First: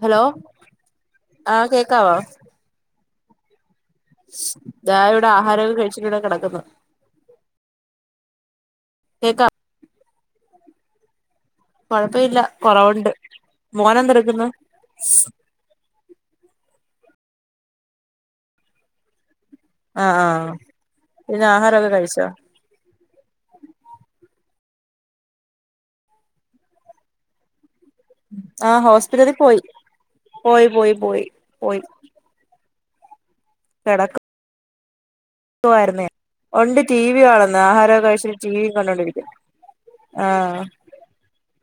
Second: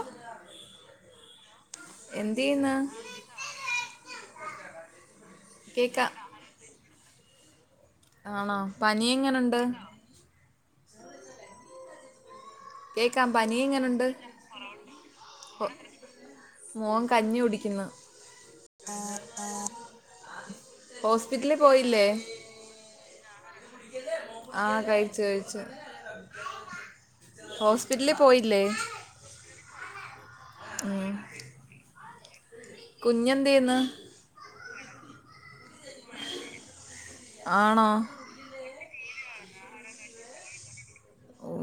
Hello ആഹ് കേക്കാവോ? പിന്ന ഇതാ ഇവിടെ ആഹാരൊക്കെ കഴിച്ചിട്ട് കേക്കാം ഇവിടെ കിടക്കുന്നു ആണോ പനി കേക്കാം എങ്ങെനുണ്ട് കൊഴപ്പവില്ല കൊറവുണ്ട് കേക്കാം പനി മോനെ എങ്ങനുണ്ട് എന്ത എടുക്ക്ന്നെ മോൻ കഞ്ഞി കുടിക്കുന്നു ആഹ് ആഹ് പിന്നെ ഹോസ്പിറ്റലി ആഹാരമൊക്കെ പോയില്ലേ? കഴിച്ചോ ആ കഴിച് കഴിച്ച് ഹോസ്പിറ്റലി പോയില്ലേ? ത്രി പോയി പോയി പോയി പോയി പോയി കുഞ്ഞെന്തേന്ന് ആയിരുന്നേ ഒണ്ട് ടി വി കണെന്ന് ആണോ ആഹാരൊക്കെ കയിച്ച് ടിവി കണ്ടോണ്ടിരിക്ക ആഹ്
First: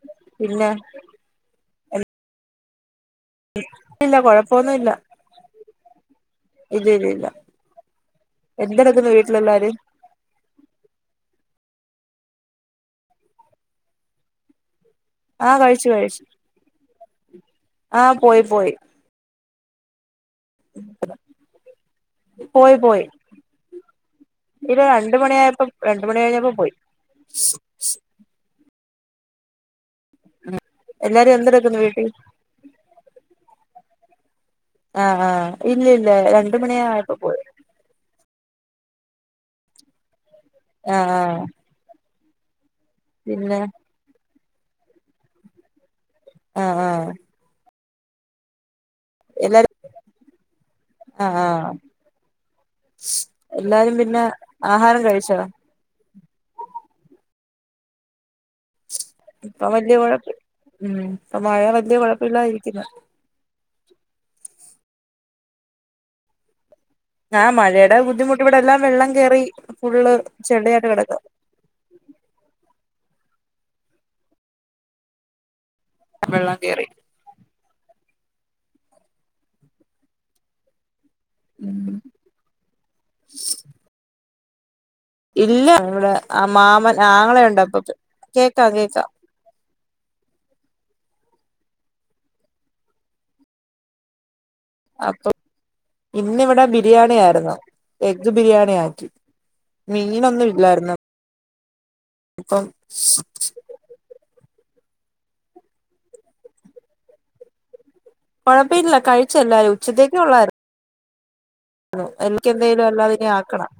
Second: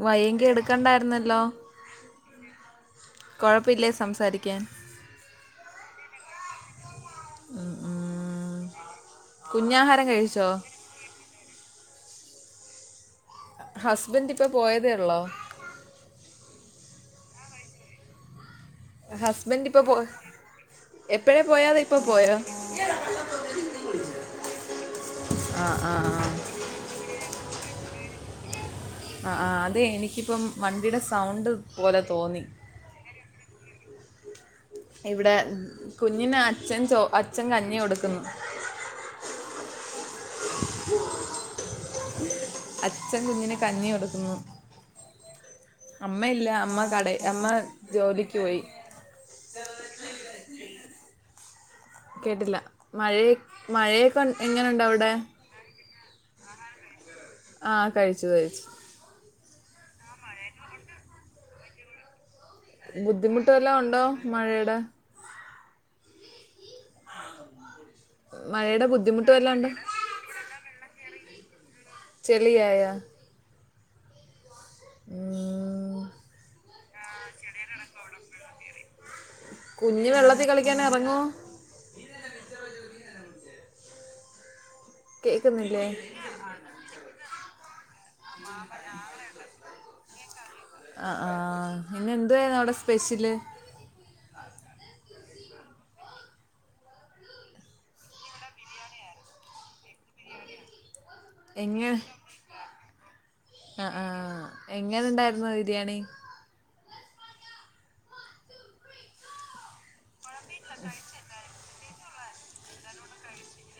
വയങ്കി പിന്നെ എടുക്കണ്ടായിരുന്നല്ലോ? കൊഴപ്പല്ലേ ഇല്ല സംസാരിക്കാൻ കൊഴപ്പൊന്നുമില്ല ഇല്ല ഇല്ല ഇല്ല എന്ത എടുക്കുന്നെ വീട്ടിലെല്ലാരും ആഹാരം കഴിച്ചോ ഹസ്ബൻഡ് ഇപ്പൊ പോയതേ ഒള്ളോ ആഹ് കഴിച്ചു കഴിച്ചു ആഹ് പോയി പോയി ഹസ്ബൻഡ് ഇപ്പൊ പോ എപ്പഴാ പോയാത ഇപ്പൊ പോയൊ ഇത് രണ്ട് മണി ആയപ്പോ ആ രണ്ട് മണി ആ കഴിഞ്ഞപ്പോ പോയി ആ ആ അതെ എനിക്കിപ്പം വണ്ടിടെ എല്ലാരും സൗണ്ട് എന്തെടുക്കുന്നു പോലെ വീട്ടിൽ തോന്നി ആഹ് ഇവിടെ ആഹ് ഇല്ല ഇല്ല കുഞ്ഞിന് രണ്ട് അച്ഛൻ ചൊ മണിയായപ്പോ പോയി അച്ഛൻ കഞ്ഞി കൊടുക്ക്‌ന്ന് ആഹ് ആ അച്ഛൻ കുഞ്ഞിന് കഞ്ഞി കൊടുക്കുന്നു അമ്മയില്ല ആഹ് അമ്മ ആഹ് കടെ അമ്മ ജോലിക്ക് പോയി എല്ലാരും ആഹ് ആഹ് കേട്ടില്ല മയെയ എല്ലാരും പിന്നെ മഴയൊക്കെ എങ്ങനെണ്ട ആഹാരം അവിടെ കഴിച്ചോ ആഹ് കഴിച്ചു കഴിച്ചു ഇപ്പ വല്യ കുഴപ്പ ഉം ഇപ്പ മഴ വല്യ കുഴപ്പമില്ലാതിരി ബുദ്ധിമുട്ട് വല്ലോം ഒണ്ടോ മഴയേടെ ആഹ് മഴേടെ ബുദ്ധിമുട്ട് ഇവിടെ എല്ലാം വെള്ളം ബുദ്ധിമുട്ട് കേറി വല്ലതും ഉണ്ടോ ഫുള്ള് ചെളിയായിട്ട് കെടക്കാ ചെളി ആയാ ഉം വെള്ളം കേറി ആഹ് ചെളിയായി കെടക്ക ഇവ്ടെ വെള്ളം കേറി കുഞ്ഞ് വെള്ളത്തിൽ കളിക്കാൻ എറങ്ങോ ഉം ഇല്ല കേൾക്കുന്നില്ലേ നിങ്ങ ആ മാമൻ ആങ്ങളെ ഉണ്ട് അപ്പ കേക്ക കേക്കാം ആ ആ ഹ് പിന്നെ എന്തുരുന്നു അവിടെ സ്പെഷ്യല് അപ്പൊ ഇന്നിവിടെ ബിരിയാണി ആയിരുന്നു എഗ്ഗ് ബിരിയാണി ആക്കി മീനൊന്നും ഇല്ലായിരുന്നു എങ്ങെ അപ്പം ആ ആഹ് എങ്ങനെണ്ടായിരുന്നു ബിരിയാണി കുഴപ്പില്ല കഴിച്ചല്ലാരും ഉച്ചത്തേക്ക് ഉള്ളാരുന്നു എനക്ക് എന്തേലും അല്ലാതിനെ ആക്കണം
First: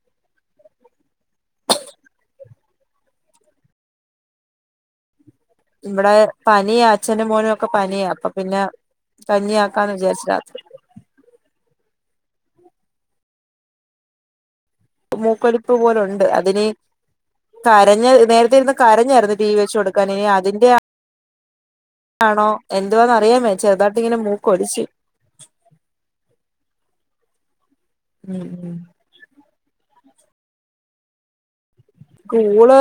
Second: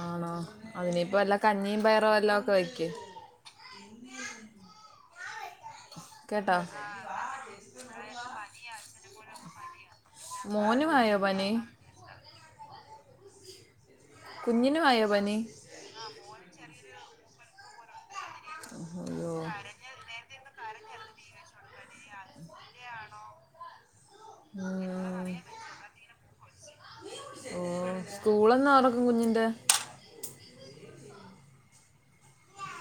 ആണോ അതിനിപ്പോ എല്ലാം കഞ്ഞിയും പയറ എല്ലാം ഒക്കെ വയ്ക്ക് ഇവിടെ കേട്ടോ പനിയാ അച്ഛന്റെ മോനും ഒക്കെ പനിയാ അപ്പൊ പിന്നെ കഞ്ഞി ആക്കാന്ന് വിചാരിച്ചു രാത്രി [unintelligible] ആയോ പനി കുഞ്ഞിനു ആയോ മൂക്കൊലിപ്പ് പോലുണ്ട് അതിന് കരഞ്ഞ നേരത്തെ ഇരുന്ന് അയ്യോ കരഞ്ഞായിരുന്നു ടി വി വെച്ച് കൊടുക്ക അതിന്റെ ആണോ എന്തുവ ന്ന് അറിയാമേ ചെുതട്ട ഇങ്ങനെ മൂ ഉം ഓഹ് ഉം സ്കൂള എന്നാ ഉം തുറക്കും കുഞ്ഞിന്റെ സ്കൂള്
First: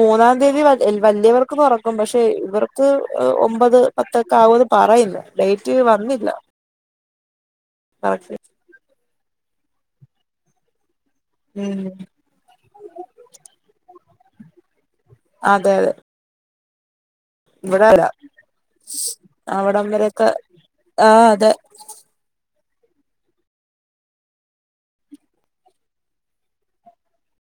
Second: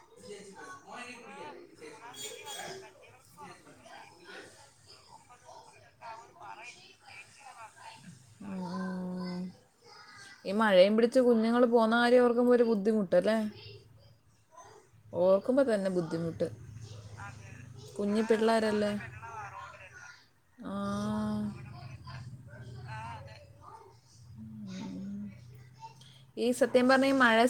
മൂന്നാം തീയതി വലിയവർക്ക് തുറക്കും പക്ഷെ ഇവർക്ക് ഒമ്പത് പത്തൊക്കെ ആകുമെന്ന് പറയുന്നു ഡേറ്റ് വന്നില്ല [inaudible] [unintelligible] ഈ മഴയും പിടിച്ച് കുഞ്ഞുങ്ങൾ ഉം പോകുന്ന കാര്യം ഓർക്കുമ്പോ ഒരു ബുദ്ധിമുട്ട് ട്ട്ലേ ഓർക്കുമ്പോ അതെ തന്നെ അതെ ബുദ്ധിമുട്ട് ഇവിടെ കുഞ്ഞു പിള്ളേരല്ലേ അവിടം വരൊക്കെ ആഹ് ആ അതെ ഈ സത്യം പറഞ്ഞ മഴ